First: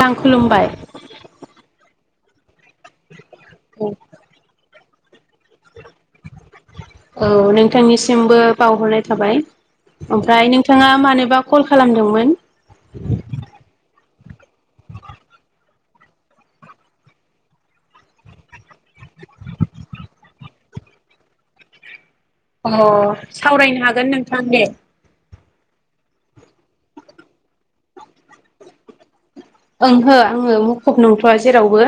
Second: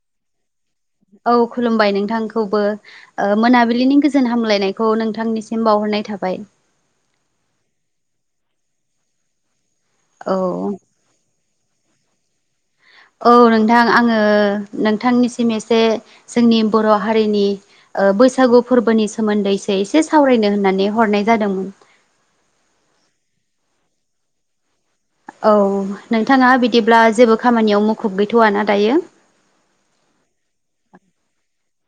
आं खुलुमबाय औ खुलुमबाय नोंथां खौबो ओ मोनाबिलिनि गोजोन हामलायनायखौ नोंथांनिसिम बावहरनाय थाबाय औ नोंथांनिसिमबो बावहरनाय थाबाय औ ओमफ्राय नोंथाङा मानोबा कल खालामदोंमोन? औ नोंथां आङो ओ नोंथांनिसिम एसे जोंनि बर' हारिनि ओ बैसागु फोरबोनि सोमोन्दैसो एसे सावरायनो होननानै हरनाय जादोंमोन अ सावरायनो हागोन नोंथां ने औ नोंथाङा बिदिब्ला जेबो खामानियाव मुखुब गैथ'व ना दायो ओंहो आङो मुखुब नंथ'आ जेरावबो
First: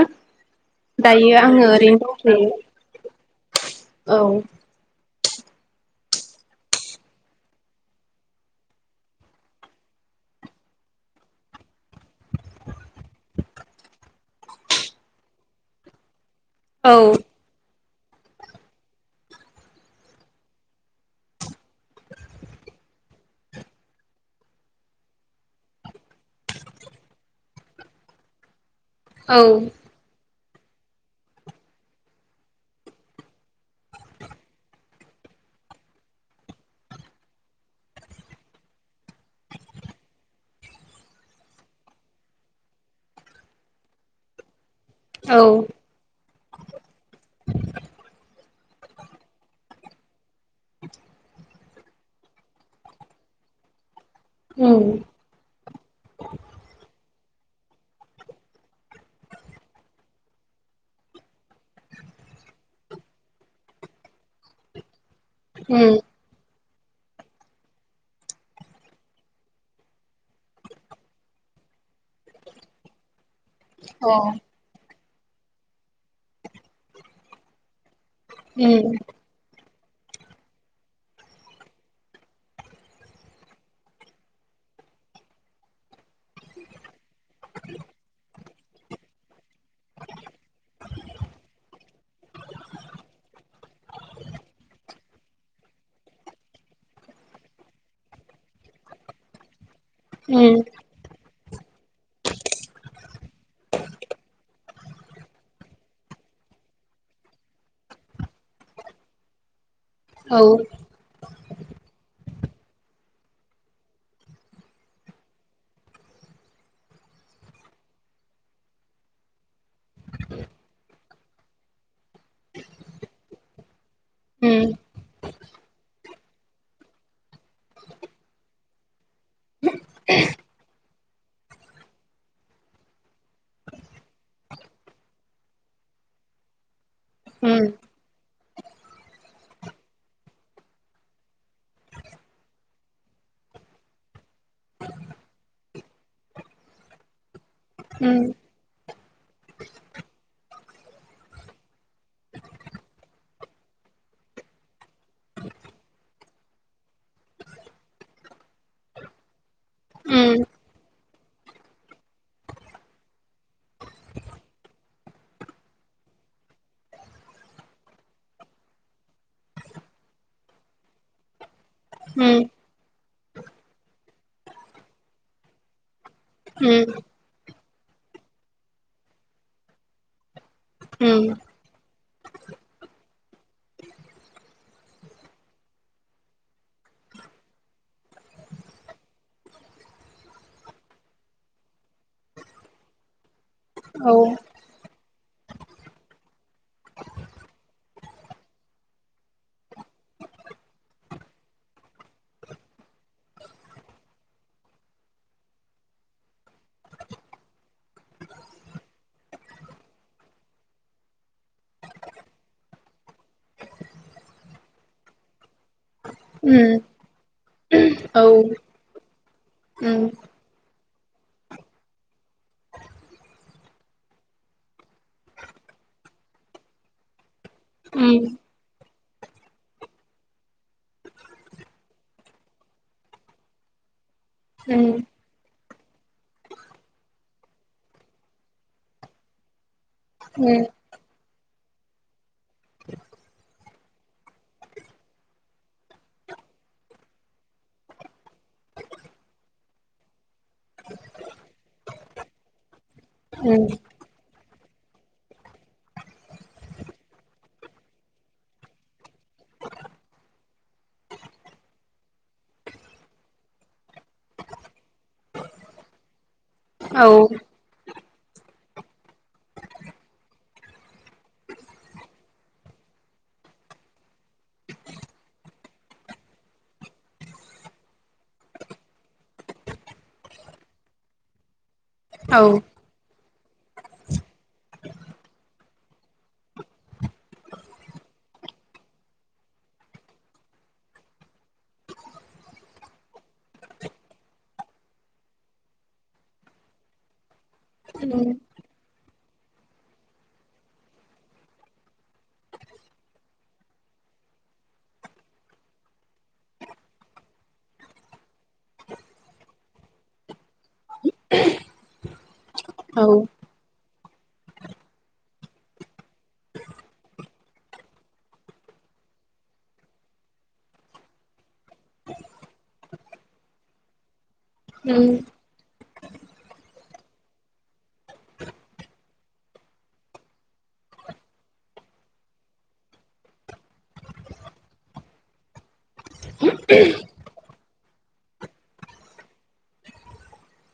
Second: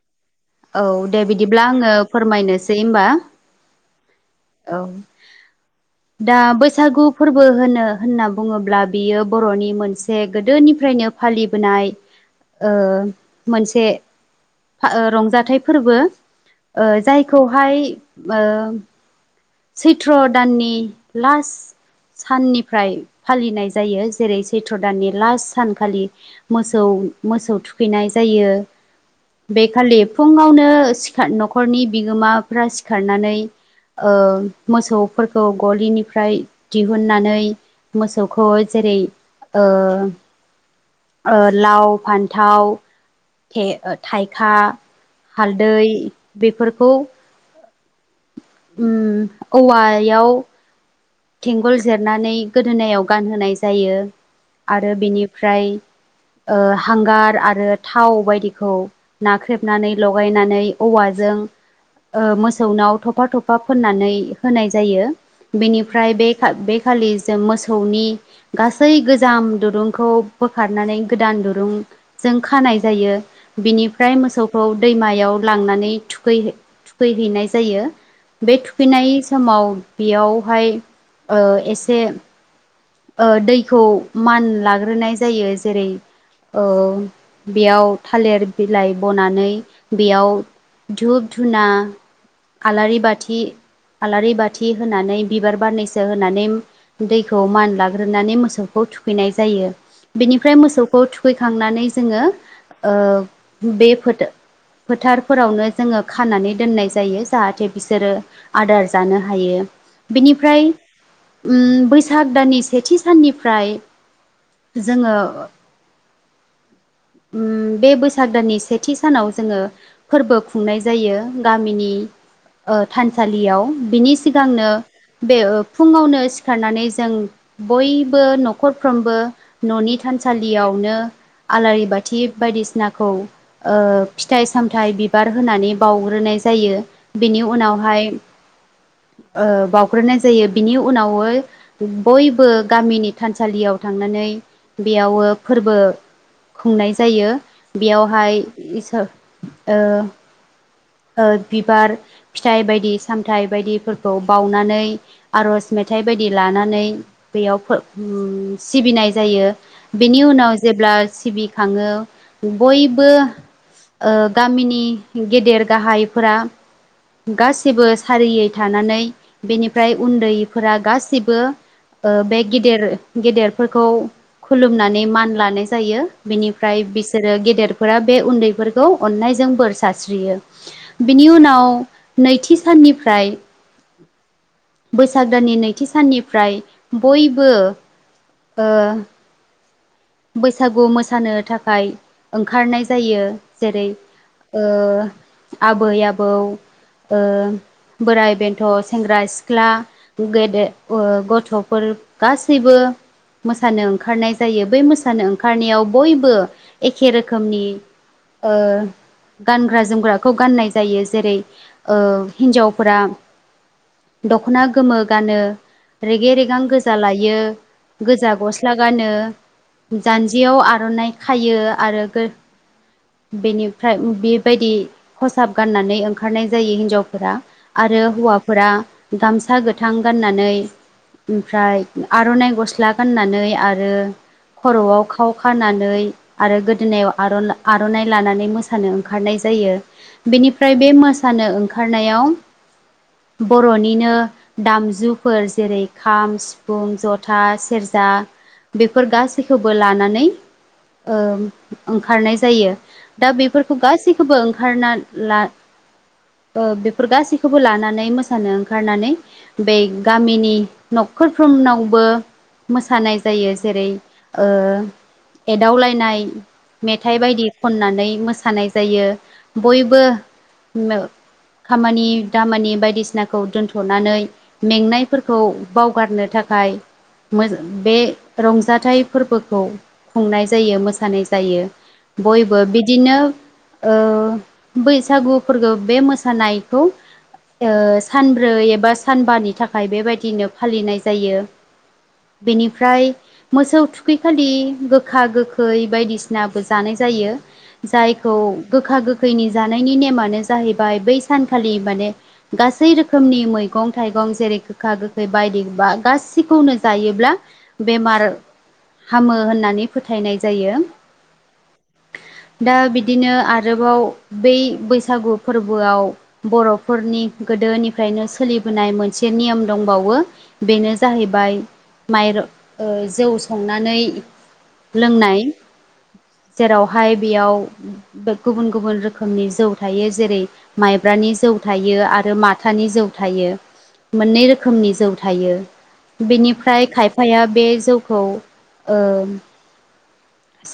औ दे दायो बिदिब्ला आङो ओरैनो दंथ'यो फोरमायनोसै होनबा औ। औ [inaudible] दा बैसागु फोरबो होनो होनना बुङोब्ला बियो बर'नि मोनसे गोदोनिफ्राय फालिबोनाय ओ मोनसे ओ रंज थाइ फोरबो औ जायखौहाय सैथ्र' दाननि लास्ट साननिफ्राय फालिनाय जायो जेरै सैथ्र दाननि लास्ट सानखालि मोसौ मोसौ थुखैनाय जायो औ बेखालि फुङावनो नो न'खरनि बिगोमाफ्रा सिखारनानै ओ मोसौफोरखौ गलिनिफ्राय दिहुननानै मोसौखौ जेरै ओ लाव फान्थाव थाइखा औ हालदै बेफोरखौ उम औवायाव थेंगल जेरनानै गोदोनायाव गानहोनाय जायो उम आरो बेनिफ्राय ओ हांगार आरो थाव बायदिखौ नाख्रेबनानै लगायनानै औवाजों ओ मोसौनाव थफा थफा फोननानै होनाय जायो उम बेनिफ्राय बे बे खालि जों मोसौनि गासै गोजाम दुरुंखौ बोखारनानै गोदान दुरुं जों खानाय जायो अ बेनिफ्राय मोसौखौ दैमायाव लांनानै थुखै थुखैहैनाय जायो बे उम थुखैनाय समाव बेयावहाय ओ एसे ओ दैखौ मान लाग्रोनाय जायो जेरै ओ बेयाव थालेर बिलाइ बनानै बेयाव धुप धुना आलारि बाथि आलारि बाथि होनानै बिबार बारनैसो होनानै दैखौ मान लाग्रोनानै मोसौखौ थुखैनाय जायो बेनिफ्राय उम मोसौखौ थुखै खांनानै जोङो ओ बे फोथा फोथारफोरावनो जोङो खानानै दोननाय जायो जाहाथे बिसोरो आदार जानो हायो। औ बेनिफ्राय उम बैसाग दाननि सेथि साननिफ्राय जोङो उम। बे बैसाग दाननि सेथि सानाव जोङो फोरबो खुंनाय जायो गामिनि ओ थानसालियाव बिनि सिगांनो उम बे फुङावनो सिखारनानै जों बयबो नख'रफ्रोमबो न'नि थान सालियावनो आलारि बाथ थि बायदिसिनाखौ ओ फिथाइ सामथाइ बिबार होनानै बाउग्रोनाय जायो। बेनि उम उनावहाय ओ बाउग्रोनाय जायो बिनि उनावो बयबो गामिनि थानसालियाव थांनानै बेयावो फोरबो खुंनाय जायो उम बेयावहाय इस ओ ओ बिबार फिथाइ बायदि सामथाइ बायदिफोरखौ बाउनानै आरज मेथ थाइ बायदि लानानै बेयाव फोर ओम सिबिनाय जायो बेनि उम उनाव जेब्ला ओ सिबिखाङो बयबो ओ गामिनि गेदेर गाहायफोरा गासिबो सारियै थानानै बेनिफ्राय उन्दैफोरा गासिबो ओ बे उम गेदेर गेदेरफोरखौ खुलुमनानै मान लानाय जायो। बेनिफ्राय उम बिसोरो गेदेरफोरा बे उन्दैफोरखौ अननायजों बोर सास्रियो। उम बिनि उनाव नैथि साननिफ्राय बैसाग दाननि नैथि साननिफ्राय बयबो ओ बैसागु मोसानो थाखाय ओंखारनाय जायो। जेरै औ ओ आबै आबौ ओ बोराइ बेन्थ' सेंग्रा सिख्ला गेदे ओ गथ'फोर गासैबो मोसानो ओंखारनाय जायो बे मोसानो ओंखारनायाव बयबो एखे रोखोमनि ओ गानग्रा जोमग्राखौ गाननाय जायो जेरै ओ हिन्जावफोरा दख'ना गोमो गानो। रेगे रेगां उम गोजा लायो औ गोजा उम उम गस्ला गानो। जान्जियाव आर'नाइ खायो आरो गोर बेनिफाय बेबायदि खसाब गाननानै ओंखारनाय जायो हिनजावफोरा आर रो उम हौवाफोरा गामसा गोथां गाननानै ओमफ्राय आर'नाइ गस्ला गाननानै आरो खर'आव खाव खानानै आरो गोदोनायाव आर' आर'नाइ लानानै मोसानो ओंखारनाय जायो। उम बेनिफ्राय बे मोसानो ओंखारनायाव बर'निनो दामजुफोर जेरै खाम, सिफुं, जथा, सेरज जा बेफोर गासै खौबो लानानै ओ ओंखारनाय जायो। दा उम बेफोरखौ गासैखौबो ओंखारना ला ओ बेफोर गासैखौबो लानानै मोसानो ओंखारनानै बेै गामिनि नख खोरफ्रोमनावबो मोसानाय जायो। जेरै ओ एदावलायनाय मेथाइ बायदि औ खननानै मोसानाय जायो। बयबो मो खामानि दामानि बायदिसिनाखौ दोनथ'नानै मेंनायफोरखौ बावगारनो थाख बाय मोज बे रंजाथाइ फोरबोखौ खुंनाय जायो। मोसानाय जायो। औ बयबो बिदिनो ओ बैसागु फोरखौ बे मोसानायखौ ओ सानब्रै एबा सानबानि थाखाय बेबादिनो फालिनाय जायो। बेनिफ्राय मोसौ थुख खै खालि गोखा गोखै बायदिसिनाबो जानाय जायो। औ औ जायखौ गोखा गोखैनि जानायनि नेमानो जाहैबाय बै सानखालि माने गान सै रोखोमनि मैगं थाइगं जेरै गोखा गोखै बायदि बा गासैखौनो जायोब्ला। बेमार हामो होननानै फोथायनाय जायो। दा बिदिनो आरोबाव बै बैसागु फोरबोआव बर'फोरनि गोदोनिफ्रायनो सोलिबोनाय मोनस से नियम दंबावो। बेनो जाहैबाय मयर‌ ओ जौ संनानै लोंनाय। जेरावहाय बेयाव गुबुन गुबुन रोखोमनि जौ थायो। जेरै माइब्रा ब्रानि जौ थायो आरो माथानि जौ थायो। मोन्नै रोखोमनि जौ थायो‌। बेनिफ्राय खायफाया बे जौखौ ओं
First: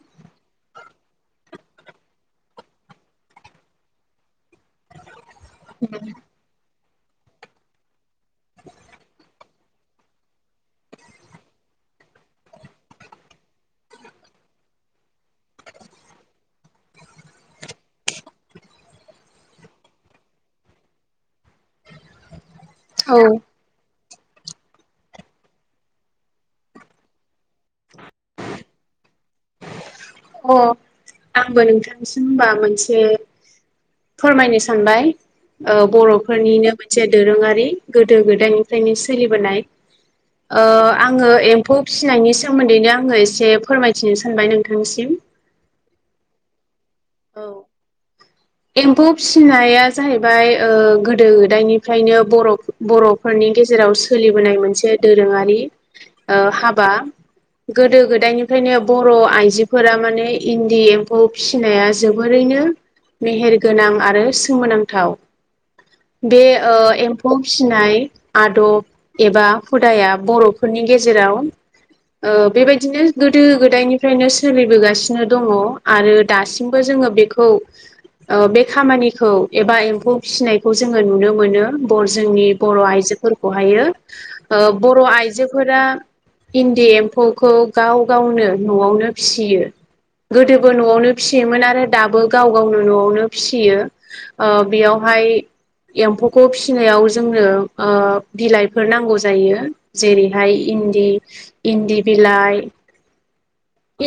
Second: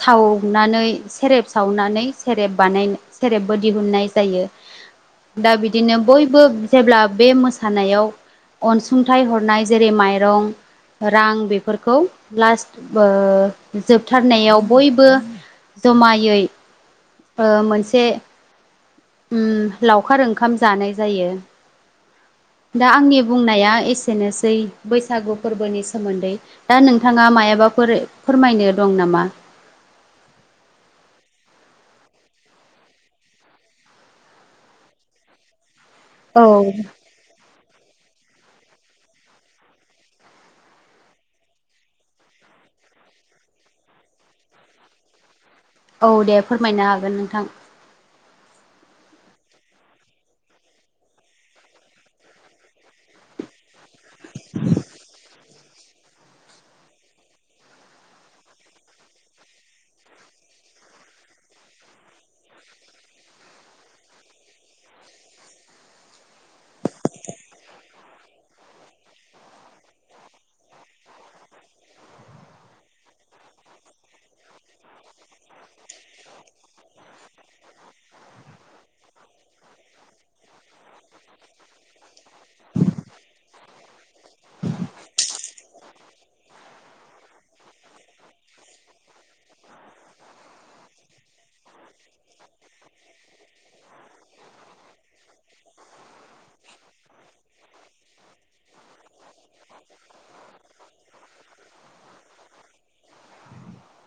सावनानै सेरेब सावनानै सेरेब बानाय सेरेबबो दिहुनन्नाय जायो। दा बिदिनो बयबो जेब्ला बे मोसानायाव अनसुंथाइ हरनाय जेरै माइरं रां बेफोरखौ लास थुबओ जोबथारनायाव बयबो जमायै ओ मोनसे उम लावखार ओंखाम जानाय जायो। दा आंनि अ बुंनाया एसेनोसै बैसागु फोरबोनि सोमोन्दै। दा नोंथाङा मायाबा फोरो फोरमायनो दं नामा? अ आंबो नोंथांसिम होनबा मोनसे फोरमायनो सानबाय ओ औ बर'फोरनिनो मोनसे दोरोङारि गोदो गोद दायनिफ्रायनो सोलिबोनाय। ओ आङो एम्फौ फिसिनायनि सोमोन्दैनो आङो एसे फोरमायथिनो सानबाय नोंथांसिम। औ दे फोरमायनो हागोन नोंथां। औ एम्फौ फिसिनाया जाहैबाय ओ गोदो ओ गोदायनिफ्रायनो बर' बर'फोरनि गेजेराव सोलिबोनाय मोनसे दोरोङारि ओ हाबा। गोदो गोदायनिफ्रायनो बर' आइजोफोरा माने इन्दि एम्फौ फिनाया जोबोरैनो मेहेरगोनां आरो सोमोनांथाव। बे ओ एम्फौ फिसिनाय आदब एबा हुदाया बर'फोरनि नि गेजेराव ओ बेबायदिनो गोदो गोदायनिफ्रायनो सोलिबोगासिनो दङ। आरो दासि जोङो बेखौ ओ बे खामानिखौ एबा एम्फौ फिनायखौ जोङो नुनो मोनो। बर जोंनि बर' आइजो फोरखौ हायो ओ बर' आइजोफोरा। इन्दि एम्फौखौ गाव गावनो न'आवनो फियो। गोदोबो न'आवनो फियोमोन आरो दाबो गाव गावनो न'आवनो फियो। ओ बेयावहाय एम्फौखौ फिसिनायाव जोंनो ओ बिलाइफोर नांगौ जायो। जेरैहाय इन्दि इन्दि बिलाय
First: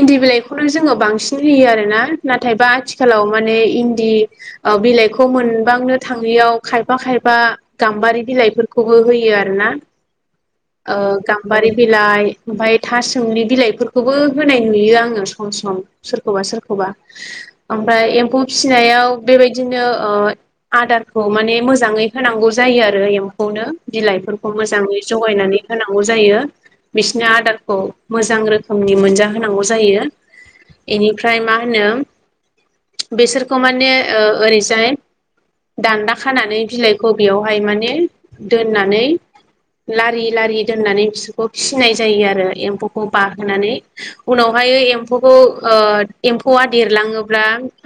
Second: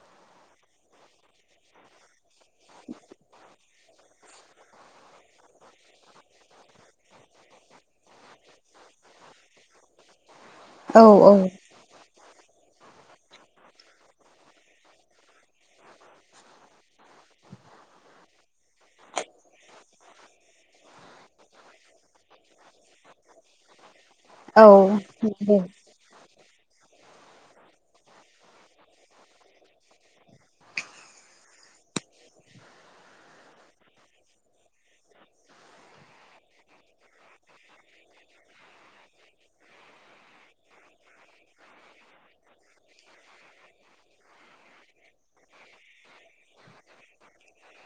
इन्दि बिलाइखौनो जोङो बांसिन होयो आरोना नाथायबा आथिखालाव माने इन्दि ओ बिलाइखौ मोनबांनो थाङियाव खायफा खायफा गाम्बारि बिलाइफोरखौबो होयो आरोना। [inaudible] ओ औ गाम्बारि बिलाइ ओमफाय थासोमलि बिलाइफोरखौबो होनाय नुयो आङो सम सम सोरखौबा सोरखौबा ओमफ्राय एम्फौ फिसिनायाव बेबायदिनो ओ आदारखौ माने मोजाङै होनांगौ जायो आरो एम्फौनो बिलाइफोरखौ औ मोजाङै नंगौ जगायनानै होनांगौ जायो। बिसनो आदारखौ मोजां रोखोमनि मोनजा होनांगौ जायो इनिफ्राय मा होनो? बेसोरखौ माने ओ ओरैजाय दान्दा खानानै बिलाइखौ बेयावहाय माने दोननानै लारि लारि दोननानै बिसोरखौ फिसिनाय जायो आरो एम्फौखौ बाहोनानै उनावहाययो एम्फौखौ ओ एम्फौआ देरलाङोब्ला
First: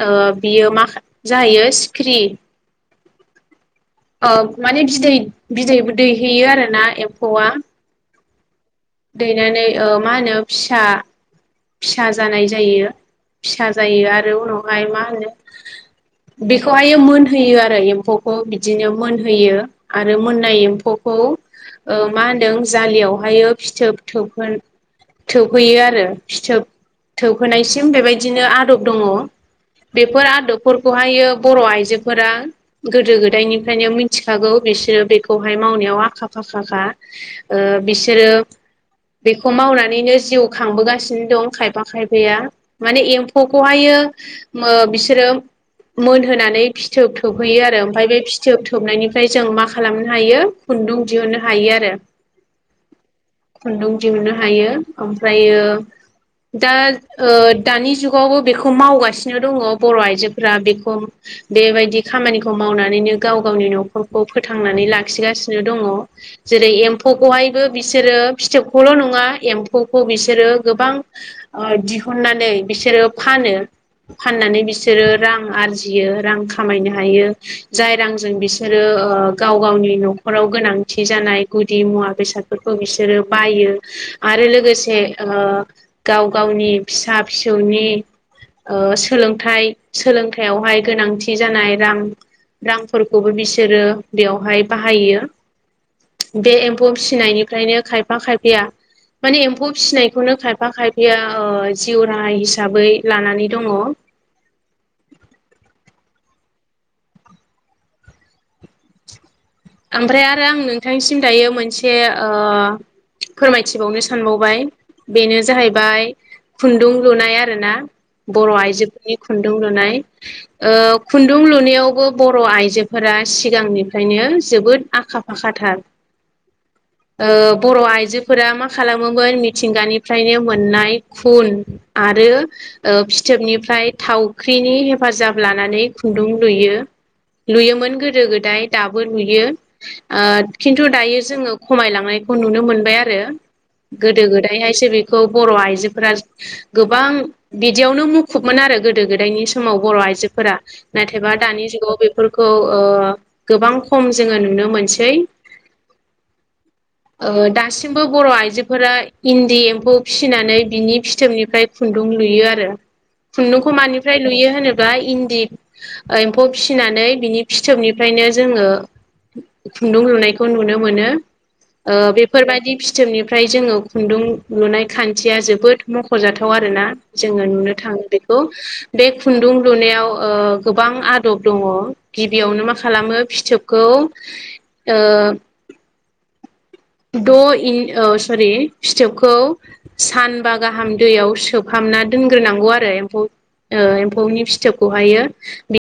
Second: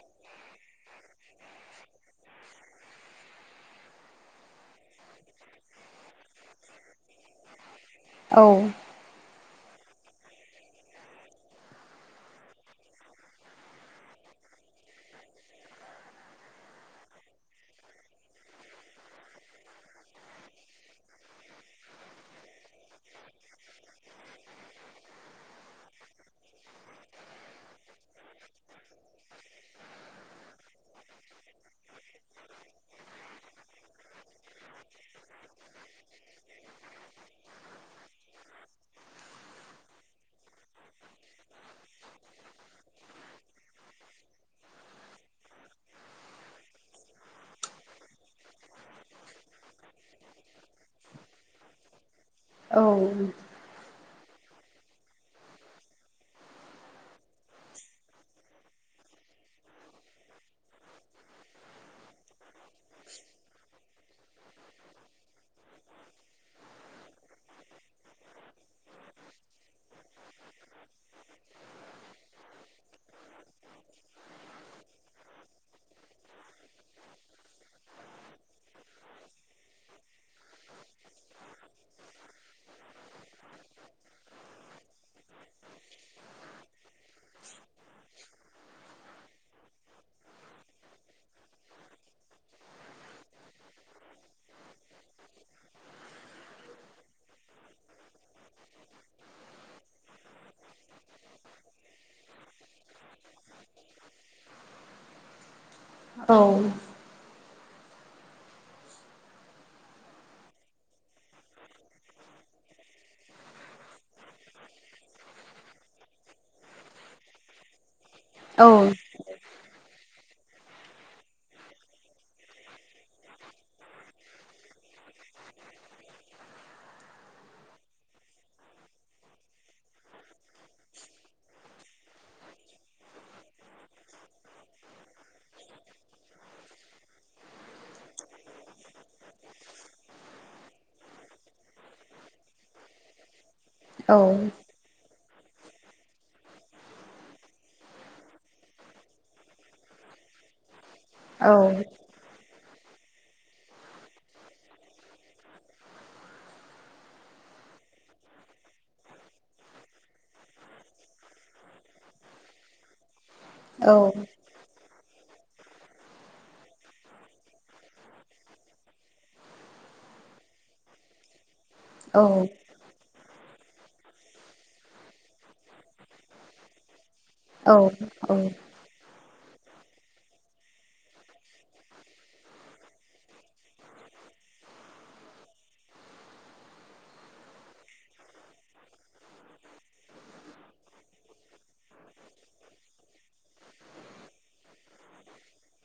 ओ बियो माखा जाहैयो सिख्रि [inaudible] ओ माने बिदै बिदैबो दैहैयो आरोना एम्फौआ औ। दैनानै ओ मा होनो फिसा फिसा जानाय जायो। फिसा जायो आरो उनावहाय मा होनो! बेखौहायो मोनहोयो आरो एम्फौखौ बिदिनो मोनहोयो आरो मोननाय एम्फौखौ खौ ओ मा होनदों जालियावहायो फिथोब थोब होनो थोबहैयो आरो फिथोब थोबहोनायसिम बेबायदिनो आदब दङ। बेफोर आदबफोरखौहायो बर' आइजोफोरा गोदो गोदायनिफ्रायनो मिन्थिखागौ। बिस्सो बेखौहाय मावनायाव आखा फाखाखा। ओ बिसोरो बेखौ मावनानैनो जिउ खांबोगासि नो दं खायफा खायफाया माने एम्फौखौहायो मो बिसोरो मोनहोनानै फिथोब थोबहोयो आरो ओमफ्राय बे फिथोब थोबनायनिफ्राय जों मा खालामनो हायो? खुन्दुं दिहुननो हायो आरो औ। खुन्दुं दिहुननो हायो ओमफ्रायो दा ओ दानि जुगावबो बेखौ मावगासिनो दङो बर' आइजोफोरा बेखौ बेबायदि खामानिखौ मावनानैनो गाव गावनि न'खरखौ फोथांनानै लाखिगासिनो दङ। जेरै एम्फौखौहायबो बिसोरो फिथोबखौल' नङा एम्फौखौ बिसोरो गोबां ओ दिहुननानै बिसोरो फानो फाननानै बिसोरो रां आरजियो रां खामायनो हायो ‌। जाय रांजों बिसोरो ओ गाव गावनि न'खराव गोनांथि जानाय गुदि मुवा बेसादफोरखौ बिसोरो बायो। आरो लोगोसे ओ गाव गावनि फिसा फिसौनि ओ सोलोंथाइ सोलोंथायाइयावहाय गोनांथि जानाय रां रांफोरखौबो बिसोरो बेयावहाय बाहायो। बे एम्फौ फिनायनिफ्रायनो खायफा खायफाया माने एम्फौ फिसिनायखौनो खायफा खाय या ओ जिउ राहा हिसाबै लानानै दङ। [inaudible] औ। ओमफ्राय आरो आं नोंथांनिसिम दायो मोनसे ओ फोरमायथिबावनो सानबावबाय। बेनो जाहैबाय खुन्दुं लुनाय आरो ना बर' औ आइजोफोरनि खुन्दुं लुनाय ओ खुन्दुं लुनायावबो बर' आइजोफोरा सिगांनिफ्रायनो जोबोद आखा फाखाथार। [inaudible] ओ बर' आइजोफोरा मा खालामोमोन मिथिंगानिफ्रायनो मोननाय खुन आ रो ओ फिथोबनिफ्राय थावख्रिनि हेफाजाब लानानै खुन्दुं लुयो। लुयोमोन गोदो गोदाय दाबो लुयो ओ खिन्थु दायो जोङो खमायलांनायखौ नुनो मोनबाय आरो। गोदो गोदायहायसो बे खौ बर' आइजोफोरा गोबां बिदियावनो मुखुबमोन आरो गोदो गोदायनि समाव बर' आ आइजोफोरा नाथायबा दानि जुगाव बेफोरखौ ओ गोबां खम जोङो नुनो मोनसै। ओ दासिमबो बर' आइजोफोरा इन्दि एम्फौ फिसिनानै बिनि फिथोबनिफ्राय खुन दुं लुयो आरो खुन्दुंखौ मानिफ्राय लुयो होनो ब्ला इन्दि एम्फौ फिसिनानै बिनि फिथोबनिफ्रायनो जोङो खुन्दुं लुनायखौ नुनो मोनो ओ बेफोरबायदि फिथोबनिफ्राय जोङो खुन्दुं लुनाय खान्थिया जोबोद मख'जाथाव आरोना। जोङो औ नुनो थाङो बेखौ औ बे खु खुन्दुं लुनायाव ओ गोबां आदब दङ गिबियावनो मा खालामो फिथोब खौ ओ द इ ओ औ सरि फिथोबखौ सानबा गाहाम दैयाव सोमहाब ना दोनग्रोनांगौ आरो एम्फौ ओ एम्फौनि फिथोबखौहायो बि